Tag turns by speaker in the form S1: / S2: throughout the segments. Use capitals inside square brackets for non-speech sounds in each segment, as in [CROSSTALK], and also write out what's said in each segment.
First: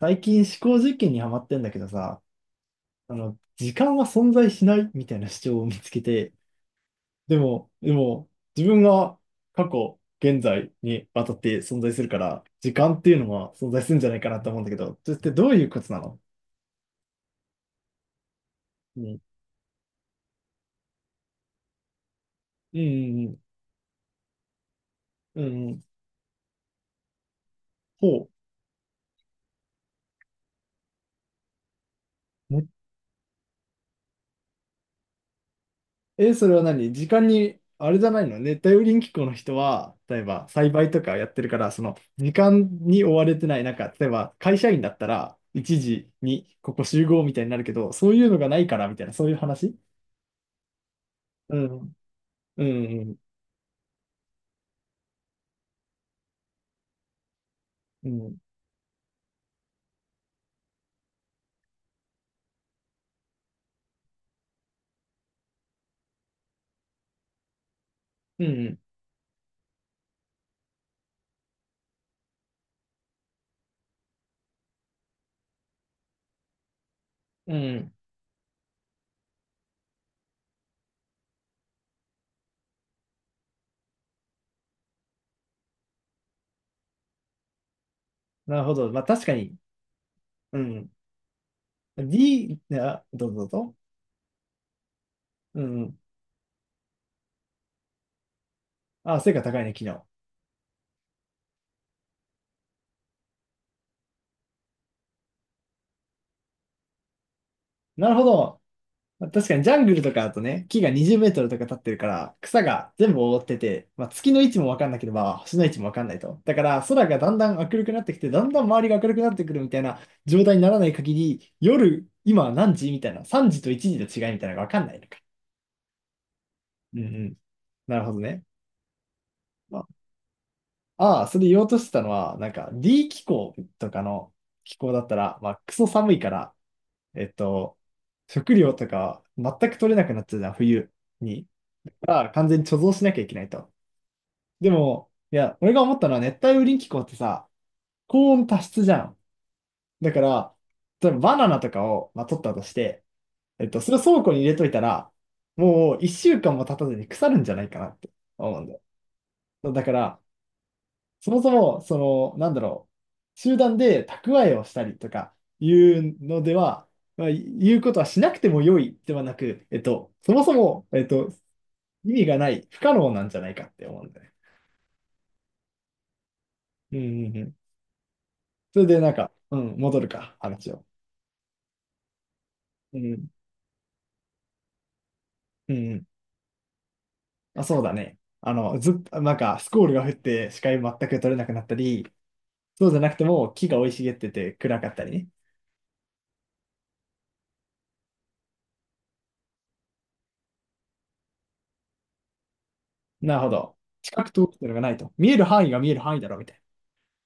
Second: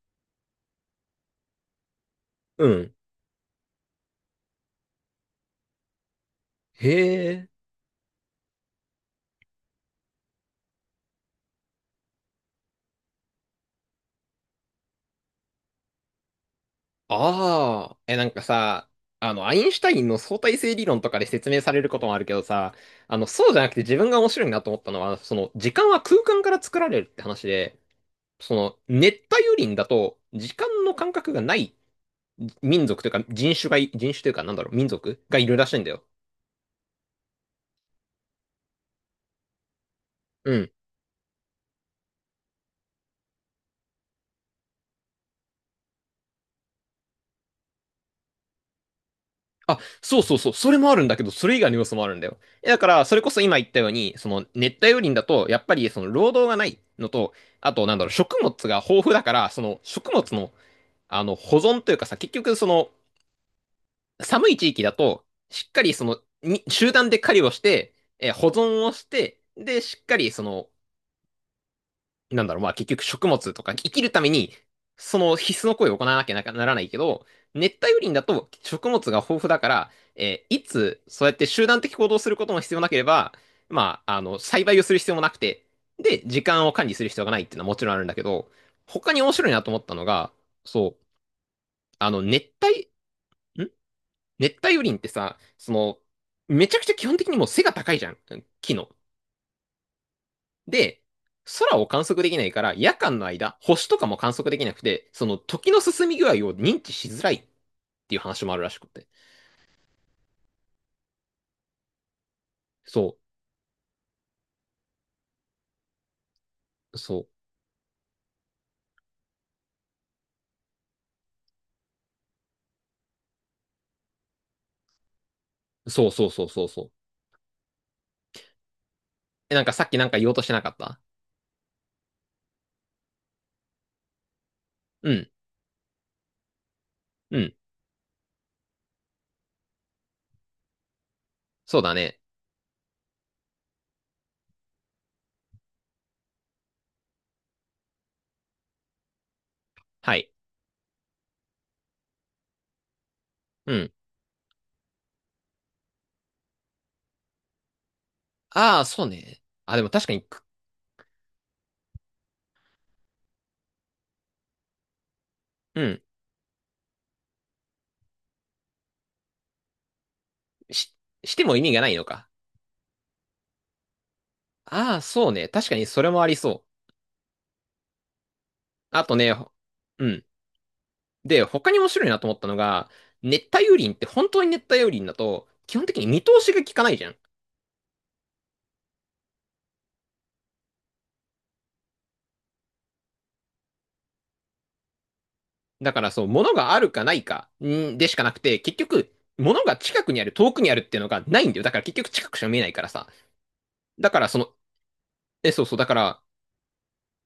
S1: 最近思考実験にハマってんだけどさ、
S2: うん。
S1: 時間は存在しないみたいな主張を見つけて、
S2: へ
S1: で
S2: え。
S1: も、でも、自分が過去、現在にわたって存在するから、時間っていうのは存在するんじゃないかなと思うんだけど、それってどういうことなの？
S2: ああ、え、なんかさ、
S1: うん、
S2: アインシュタインの相対性理論とかで説明されることもあるけどさ、
S1: うん、
S2: そうじゃなくて自分が面白いなと思ったのは、そ
S1: うん、う
S2: の、
S1: ん、う
S2: 時間
S1: ん。
S2: は空間から作られるって話で、
S1: ほう。
S2: その、熱帯雨林だと、時間の感覚がない民族というか、人種というか、なんだろう、民族がいるらしいんだよ。
S1: え、それは何時間に、あれじゃないの？熱帯雨林気候の人は、例えば
S2: う
S1: 栽
S2: ん。
S1: 培とかやってるから、その時間に追われてない、なんか、例えば会社員だったら、1時にここ集合みたいになるけど、そういうのがないから、みたいな、そういう話？
S2: あ、そうそうそう、それもあるんだけど、そ
S1: う
S2: れ以外の要
S1: ん。
S2: 素もあるんだよ。
S1: う
S2: だから、そ
S1: ん。
S2: れこそ今言ったように、その熱帯雨林だと、やっぱりその労働がないのと、あと、なんだ
S1: う
S2: ろう、
S1: ん。
S2: 食物が豊富だから、その食物の、保存というかさ、結局、その、寒い地域だと、しっかりその、に集団で狩りをして、
S1: う
S2: 保
S1: ん。
S2: 存をして、で、しっかりその、なんだろう、まあ結局食物とか生きるために、その必須の行為を行わなきゃなならないけど、
S1: う
S2: 熱
S1: ん。
S2: 帯雨林だと食物が豊富だから、いつそうやって集団的行動をすることも必要なければ、まあ、栽培をする必要もなくて、で、時間を管理する必要がないっていうのはもちろんあるんだけど、
S1: なるほど。まあ、
S2: 他に
S1: 確か
S2: 面白い
S1: に。
S2: なと思ったのが、
S1: うん。
S2: そう、あの、熱 帯、
S1: どうぞどう
S2: ん
S1: ぞ。
S2: 熱帯雨林ってさ、
S1: う
S2: そ
S1: ん。
S2: の、めちゃくちゃ基本的にもう背が高いじゃん、木の。
S1: あ、成果高いね、昨日。
S2: で、空を観測できないから、夜間の間、星とかも観測できなくて、その時の進み具合を認知しづらいっ
S1: なる
S2: ていう
S1: ほ
S2: 話もあ
S1: ど。
S2: るらしくて。
S1: まあ確かにジャングルとかだとね、木が20メートルとか立ってるから、草が全
S2: そ
S1: 部覆ってて、まあ、月の位置もわかんなければ、星の位置もわかんないと。だから、
S2: う、
S1: 空が
S2: そ
S1: だんだん明るくなってきて、だんだん周りが明るくなってくるみたいな状態にならない限り、夜、今は何時みたいな、3時と1時の違いみたいなのがわかんないのか。
S2: う、そうそうそうそうそう。
S1: うん、うん。なるほどね。
S2: え、なんか
S1: ま
S2: さ
S1: あ、
S2: っきなんか言おうとしてなかった？
S1: ああ、それ言おうとしてたのは、なんか D 気候とかの気候だっ
S2: う
S1: た
S2: ん、
S1: ら、まあ、クソ寒いから、えっ
S2: うん、
S1: と、食料とか全く取れなくなっちゃうじゃん、冬に。
S2: そうだね。
S1: が完全に貯蔵しなきゃいけないと。でも、いや、俺が思ったのは熱帯雨林気候ってさ、高温多湿じゃん。だ
S2: は
S1: か
S2: い、
S1: ら、例えばバナナとかを、まあ、取ったとして、
S2: う
S1: そ
S2: ん。
S1: れを倉庫に入れといたら、もう1週間も経たずに腐るんじゃないかなって思うんだ
S2: ああ、そうね。
S1: よ。
S2: あ、
S1: だ
S2: でも
S1: か
S2: 確か
S1: ら、
S2: に、
S1: そもそも、なんだろう、集団で蓄えをしたりとかい
S2: うん、
S1: うのでは、まあ、言うことはしなくても良いではなく、そもそも、
S2: し、しても意味がないの
S1: 意味
S2: か。
S1: がない、不可能なんじゃないかって思うんだよね。
S2: ああ、そうね。確かにそれもありそう。
S1: うん、うん、うん。それで
S2: あ
S1: なん
S2: と
S1: か、
S2: ね、
S1: うん、戻
S2: う
S1: る
S2: ん。
S1: か、話を。
S2: で、他に面白いなと思ったのが、
S1: うん、
S2: 熱帯雨林って本当に熱帯雨林だと、
S1: う
S2: 基本的
S1: ん。
S2: に見通しが効かないじゃん。
S1: まあ、そうだね。ずっと、なんか、スコールが降って視界全く取れなくなったり、そうじゃなくても木が生い茂ってて暗かったりね。
S2: だからそう、物があるかないかんでしかなくて、結局、物が近くにある、遠くにあるっていうのがないんだよ。だから結局近くしか見えないからさ。
S1: なるほど。
S2: だか
S1: 近
S2: ら
S1: く
S2: そ
S1: 通
S2: の、
S1: ってのがないと。見える
S2: え、そう
S1: 範囲
S2: そ
S1: が
S2: う、だ
S1: 見
S2: か
S1: える範囲
S2: ら、
S1: だろ、みたいな。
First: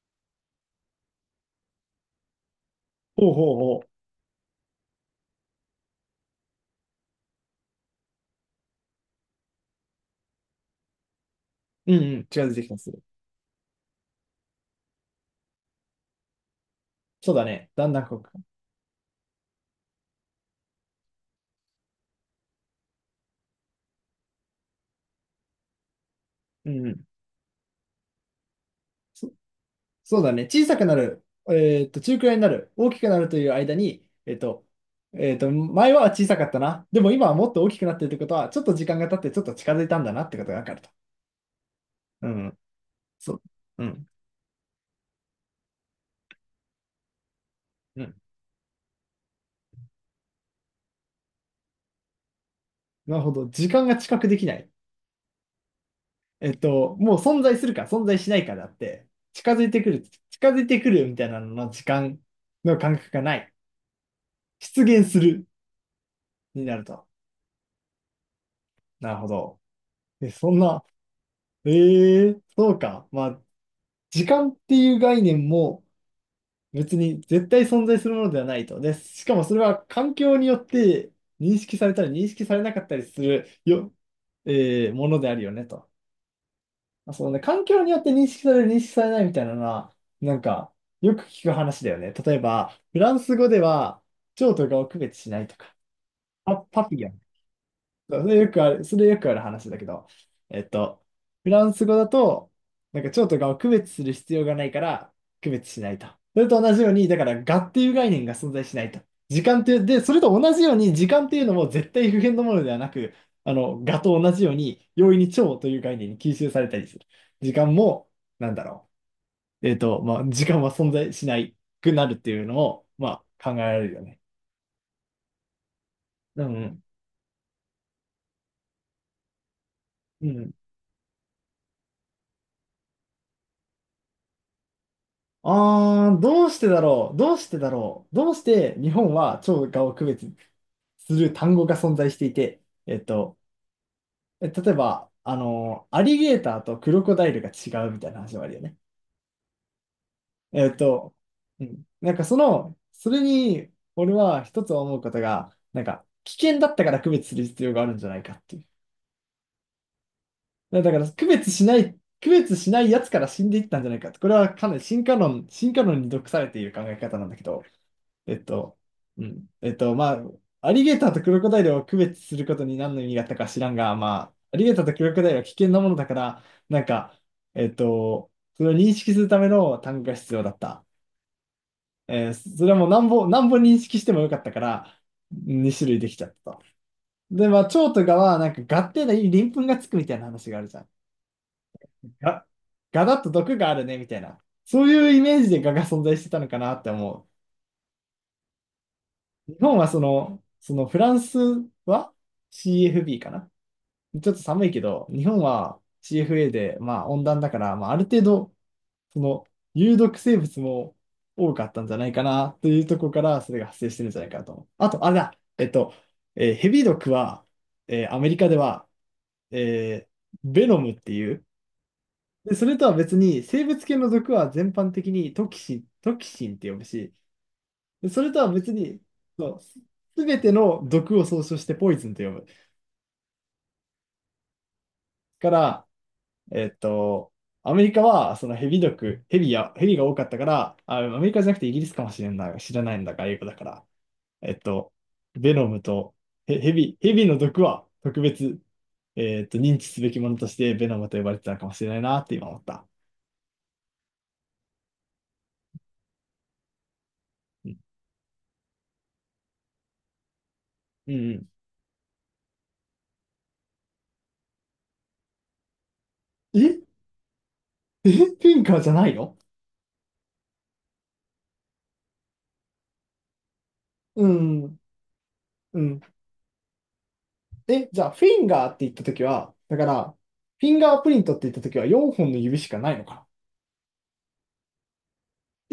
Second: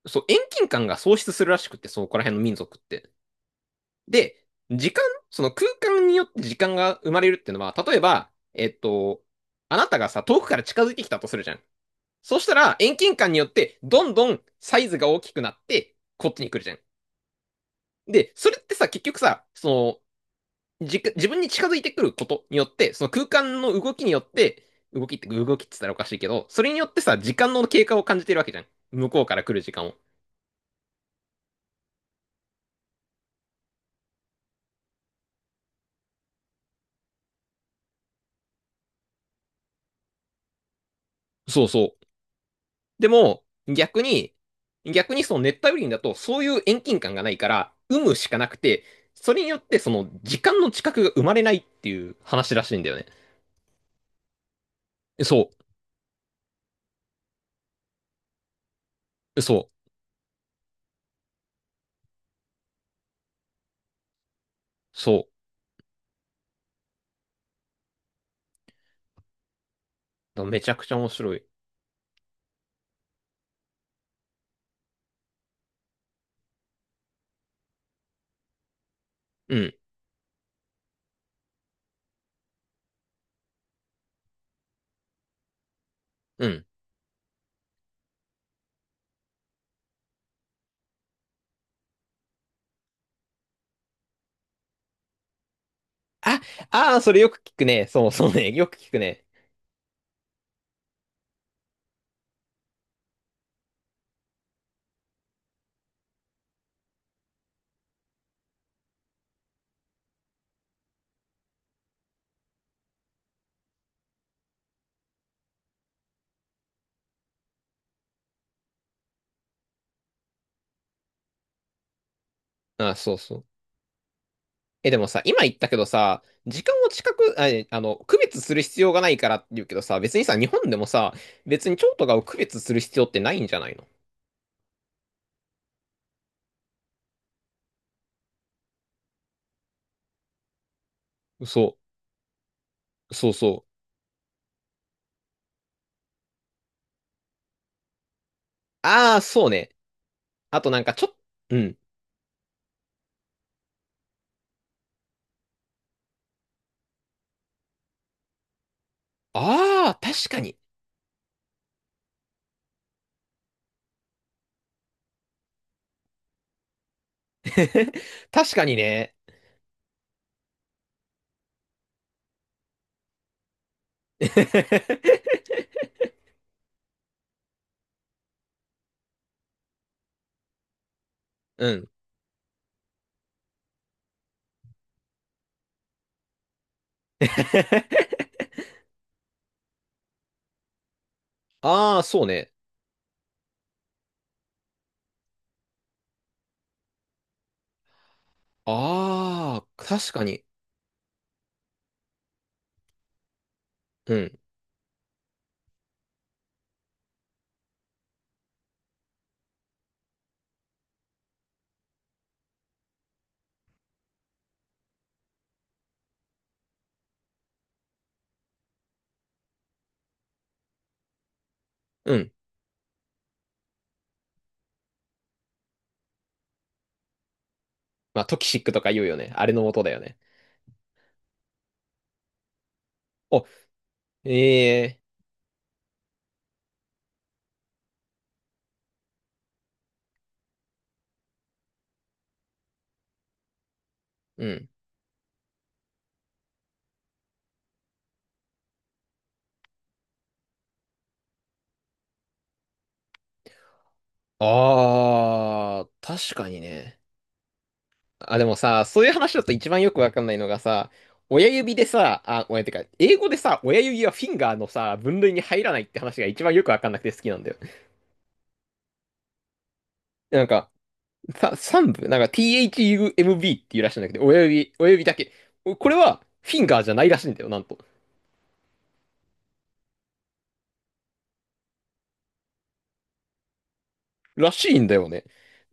S2: そう、遠近感が喪失するらしくって、そう、ここら辺の民族って。
S1: ほう、ほう、ほ
S2: で、時間、その空間によって時間が生まれるっていうのは、例えば、あなたがさ、遠くから近づいてきたとするじゃん。
S1: う。うん、うん、
S2: そう
S1: 近
S2: し
S1: づい
S2: た
S1: てきた
S2: ら、
S1: りす
S2: 遠
S1: る。
S2: 近感によって、どんどんサイズが大きくなって、こっちに来るじゃん。
S1: そうだね。だんだんこうか。
S2: で、それってさ、結局さ、その、自分に近づいてくることによって、その空間の動きによって、動きって言ったらおかしいけど、そ
S1: う
S2: れによ
S1: ん、う
S2: っ
S1: ん。
S2: てさ、時間の経過を感じてるわけじゃん。向こう
S1: そ
S2: から来る時間を。
S1: そうだね。小さくなる、中くらいになる、大きくなるという間に、前は小さかったな。でも今はもっと大きくなってるってことは、ちょっと時間が経ってちょっと近づいたんだなってことがわかると。
S2: そうそう。
S1: うん。
S2: で
S1: そう。
S2: も、
S1: うん。
S2: 逆にその熱帯雨林だと、そういう遠近感がないから、有
S1: うん。
S2: 無しかなくて、それによってその時間の近くが生まれないっていう話らしいんだよね。
S1: なるほど。時間が知覚できない。
S2: そ
S1: もう存在するか存在しないかだって、
S2: う、
S1: 近づい
S2: そ
S1: てくる、近づいてくるみたいなのの時間の感覚がない。出
S2: う、
S1: 現す
S2: そ
S1: るになると。なるほど。え、
S2: う。
S1: そん
S2: めちゃ
S1: な、
S2: くちゃ面白い。
S1: そうか。まあ、時間っていう概念も、別に絶対存在するものではないと。で、しかもそ
S2: う
S1: れ
S2: ん、
S1: は環境によって認識されたり認識されなかったりするよ、ものであるよねと。
S2: うん。
S1: まあそうね、環境によって認識される、認識されないみたいなのは、なんか、よく聞く話だよね。例えば、フランス語では、蝶とかを区別しないとか、
S2: あ、
S1: パ、パ
S2: あ
S1: ピ
S2: あ、
S1: ヨ
S2: そ
S1: ン
S2: れよく聞くね。そう
S1: そうそ
S2: そう
S1: れよ
S2: ね。
S1: く
S2: よ
S1: あ
S2: く
S1: る、
S2: 聞
S1: そ
S2: く
S1: れよ
S2: ね。
S1: くある話だけど、えっと、フランス語だと、なんか蝶と蛾を区別する必要がないから、区別しないと。それと同じように、だから蛾っていう概念が存在しないと。時間っていう、で、それと同じように、時間っていうのも絶対不変のものではなく、蛾と同じように、容易に蝶という概念に吸収されたりする。時間も、なんだろう。まあ、時間は存在しないくなるっていうのを、
S2: あ、そう
S1: ま
S2: そう。
S1: あ、考えられるよね。
S2: え、でもさ、今言ったけどさ、
S1: うん、う
S2: 時間
S1: ん。
S2: を近く、あ、えあの、区別する必要がないからって言うけどさ、別に
S1: う
S2: さ、日
S1: ん。
S2: 本でもさ、別に蝶とかを区別する必要ってないんじゃないの？
S1: あー、どうしてだろうどうしてだろうどうして日本は超がを区別する単語が
S2: そ
S1: 存在していて、えっ
S2: う、そう
S1: と、
S2: そう。
S1: 例えば、アリゲーターとクロコダイルが違うみたいな話もあるよね。
S2: ああ、そうね。あ
S1: え
S2: と
S1: っ
S2: なんかちょ、
S1: と、
S2: っう
S1: う
S2: ん。
S1: ん。なんかそれに、俺は一つ思うことが、なんか、危険だったから区別する必要があるんじゃないかっていう。
S2: ああ、確かに。
S1: だから、区別しないやつから死んでいったんじゃないかって。これはかなり進化論に毒されている考え方なんだけど、
S2: [LAUGHS]
S1: えっ
S2: 確かに
S1: と、
S2: ね。
S1: うん。まあ、アリゲーターとクロコダイルを区別することに何の意味があったか知らんが、まあ、アリゲーターとクロコダイルは危
S2: [LAUGHS]
S1: 険なものだから、なんか、えっと、それを認識するための単語が必要だった。
S2: うん。
S1: それはもう何本、何本認識してもよかったから、2種類できちゃったと。で、まあ、蝶とか
S2: [LAUGHS]
S1: は、なんか、ガっていい鱗粉がつくみたいな話があるじゃん。
S2: ああ、そう
S1: ガ、
S2: ね。
S1: ガだと毒があるね、みたいな。そういうイメージでガが存在してたのかなって思う。日
S2: ああ、
S1: 本はそ
S2: 確か
S1: の、
S2: に。
S1: そのフランスは CFB かな。
S2: う
S1: ちょっと
S2: ん、
S1: 寒いけど、日本は CFA で、まあ温暖だから、まあある程度、その有毒生物も多かったんじゃないかなというところからそれが発生してるんじゃないかなと思う。あと、あれだ、えっと、ヘビ毒は、アメリカでは、えーベノムっていう。
S2: うん。
S1: で、それとは別に生物系の毒は全般的にトキシンって呼ぶし、でそ
S2: まあ、
S1: れ
S2: ト
S1: と
S2: キ
S1: は
S2: シッ
S1: 別
S2: クとか
S1: に、
S2: 言うよね。あれ
S1: そう、
S2: の
S1: す
S2: 元だよね。
S1: すべての毒を総称してポイズンと呼ぶ。
S2: お、ええ、
S1: から、えっと、アメリカはそのヘビ毒、ヘビや、ヘビが多かったから、あ、アメリカじゃなくてイギリスかもしれない、知らないんだが、英語だから。
S2: う
S1: えっ
S2: ん。
S1: と、ベノムとヘビの毒は特別、認知すべきものとしてベノムと呼ばれてたのかもしれないなって今思った。
S2: ああ、確かにね。
S1: うん。
S2: あ、でもさ、そういう話だと一番よくわかんないのがさ、
S1: うん、
S2: 親指でさ、あ、親ってか、英語でさ、親指はフィンガーのさ、分類に入らないって話が一番
S1: う
S2: よくわ
S1: ん。え
S2: かん
S1: え、
S2: なくて好きなんだよ。
S1: フィンカーじゃないの？
S2: なんか、さ、三部、なんか THUMB っていうらしいんだけど、
S1: う
S2: 親指、
S1: ん。
S2: 親指だけ。お、
S1: う
S2: これ
S1: ん。
S2: はフィンガーじゃないらしいんだよ、なんと。
S1: え、じゃあ、フィンガーって言ったときは、だから、フィンガープリントって言ったときは4本の指しかないのかな。
S2: らしいんだよね。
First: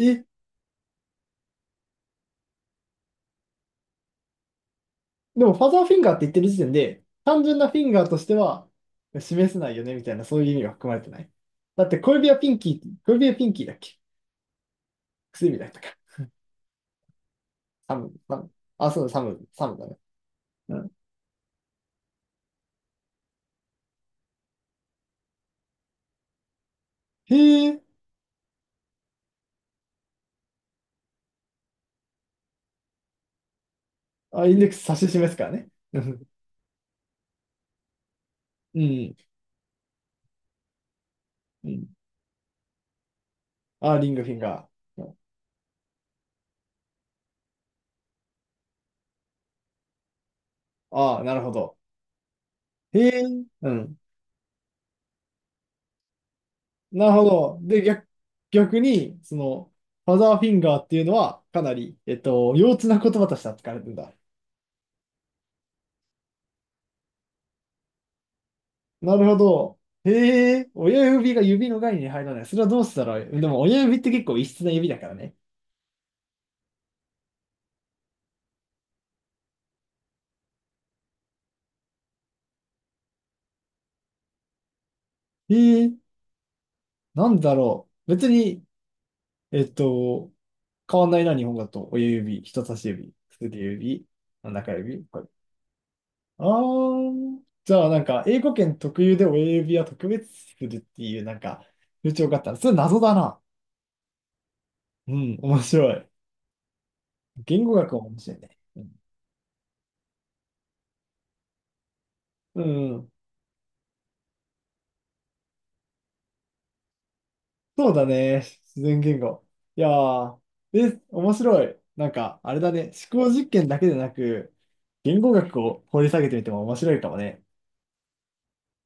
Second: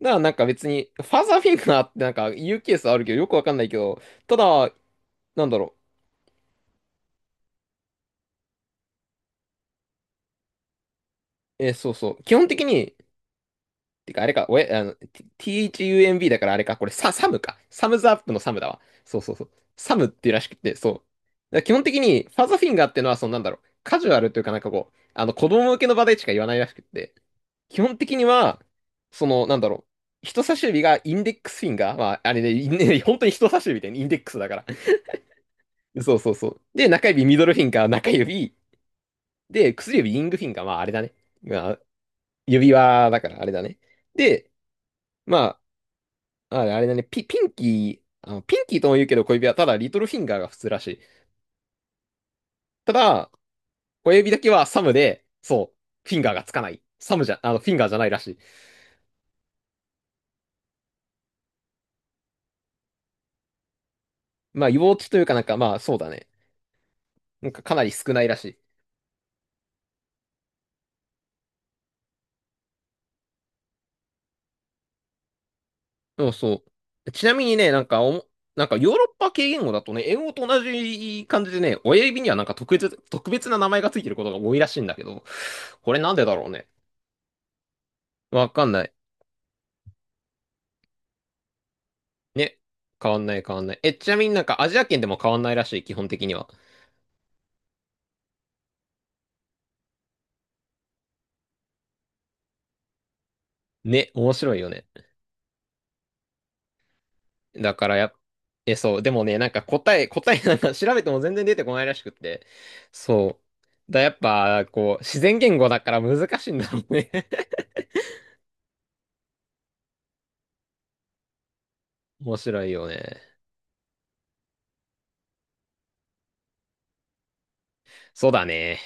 S2: だからなんか別に、ファーザーフィンガーってなんか言うケースあるけど、よくわかんないけど、ただ、
S1: で
S2: なん
S1: も、
S2: だ
S1: ファ
S2: ろ
S1: ザーフィンガーって言ってる時点で、単純なフィンガーとしては示せないよね、みたいな、そういう意味は含まれてない。
S2: う。
S1: だっ
S2: そう
S1: て、
S2: そ
S1: 小
S2: う。
S1: 指
S2: 基
S1: は
S2: 本
S1: ピン
S2: 的
S1: キー、
S2: に、
S1: 小指はピンキーだっけ？
S2: てか、あれか、おえ、
S1: 薬指
S2: T-
S1: だった
S2: h
S1: か。
S2: u m b だからあれか、これサムか。サ
S1: サ
S2: ムズ
S1: ム、
S2: アップ
S1: サ
S2: の
S1: ム。
S2: サムだわ。
S1: あ、そうだ、
S2: そ
S1: サ
S2: うそうそ
S1: ム、
S2: う。
S1: サムだね。
S2: サムっていうらしく
S1: う
S2: て、そ
S1: ん。
S2: う。だから基本的に、ファザーフィンガーってのは、そのなんだろう、カジュアルというかなんかこう、子供向けの場でしか言わないらしくて、
S1: へえ。
S2: 基本的には、その、なんだろう、人差し指がインデックスフィンガー、まあ、あれね、インね本当に人差し指で、インデックス
S1: あ、
S2: だ
S1: イ
S2: か
S1: ン
S2: ら。
S1: デックス指し示すからね。う
S2: そう
S1: ん。
S2: そうそう。で、中指、ミドルフィンガー、中指、
S1: うん。
S2: で、薬指、リングフィンガー、まあ、あれだね。
S1: う
S2: まあ、
S1: ん。
S2: 指輪だから、あれだね。
S1: あ、リングフィン
S2: で、
S1: ガー。
S2: まあ、あれだね、ピンキー、ピンキーとも言うけど小指はただリトルフィンガーが普通らしい。
S1: ああ、なるほど。
S2: た
S1: へえ。
S2: だ、
S1: うん。
S2: 小指だけはサムで、そう、フィンガーがつかない。
S1: なる
S2: サ
S1: ほ
S2: ムじゃ、あ
S1: ど。
S2: の、フィン
S1: で、
S2: ガーじゃな
S1: 逆、
S2: いらしい。
S1: 逆に、ファザーフィンガーっていうのは、かなり、幼稚な言葉として扱われてるんだ。
S2: まあ、幼稚というかなんか、まあ、そうだね。なんかかなり少ないらしい。
S1: なるほど。へえ、親指が指の概念に入らない。それはどうしたらいい、でも親指って結構異質な指だからね。
S2: そうそう。ちなみにね、なんかヨーロッパ系言語だとね、英語と同じ感じでね、親指にはなんか特別な名前がついてることが多いらしいんだけど、
S1: へえ、
S2: これなんでだろうね。
S1: なんだろう。別
S2: わ
S1: に、
S2: かんない。
S1: えっと、変わんないな、日本語だと。親指、
S2: ね。
S1: 人差し
S2: 変
S1: 指、
S2: わんない変
S1: 薬
S2: わんない。え、
S1: 指、
S2: ちなみになんかア
S1: 中
S2: ジア圏
S1: 指、
S2: でも
S1: これ。
S2: 変わんないらしい、基本的に
S1: あ
S2: は。
S1: ー、じゃあなんか、英語圏特有で親指は特別するっていう、なんか、風潮があったら、それ謎だな。
S2: ね、面白いよね。
S1: うん、面白い。言語
S2: だか
S1: 学
S2: ら
S1: も
S2: や、
S1: 面白いね。
S2: え、
S1: うん。
S2: そう、でもね、なんか答え [LAUGHS] なんか調べても全然出てこないらしくって。
S1: うん、うん。
S2: そう。やっぱ、こう、自然言語だから難しいんだろうね。[LAUGHS]
S1: そうだね。自然言語。いやー、え、面白い。なん
S2: 面
S1: か、あれ
S2: 白
S1: だ
S2: いよ
S1: ね。思考
S2: ね。
S1: 実験だけでなく、言語学を掘り下げてみても面白いかもね。
S2: そうだね。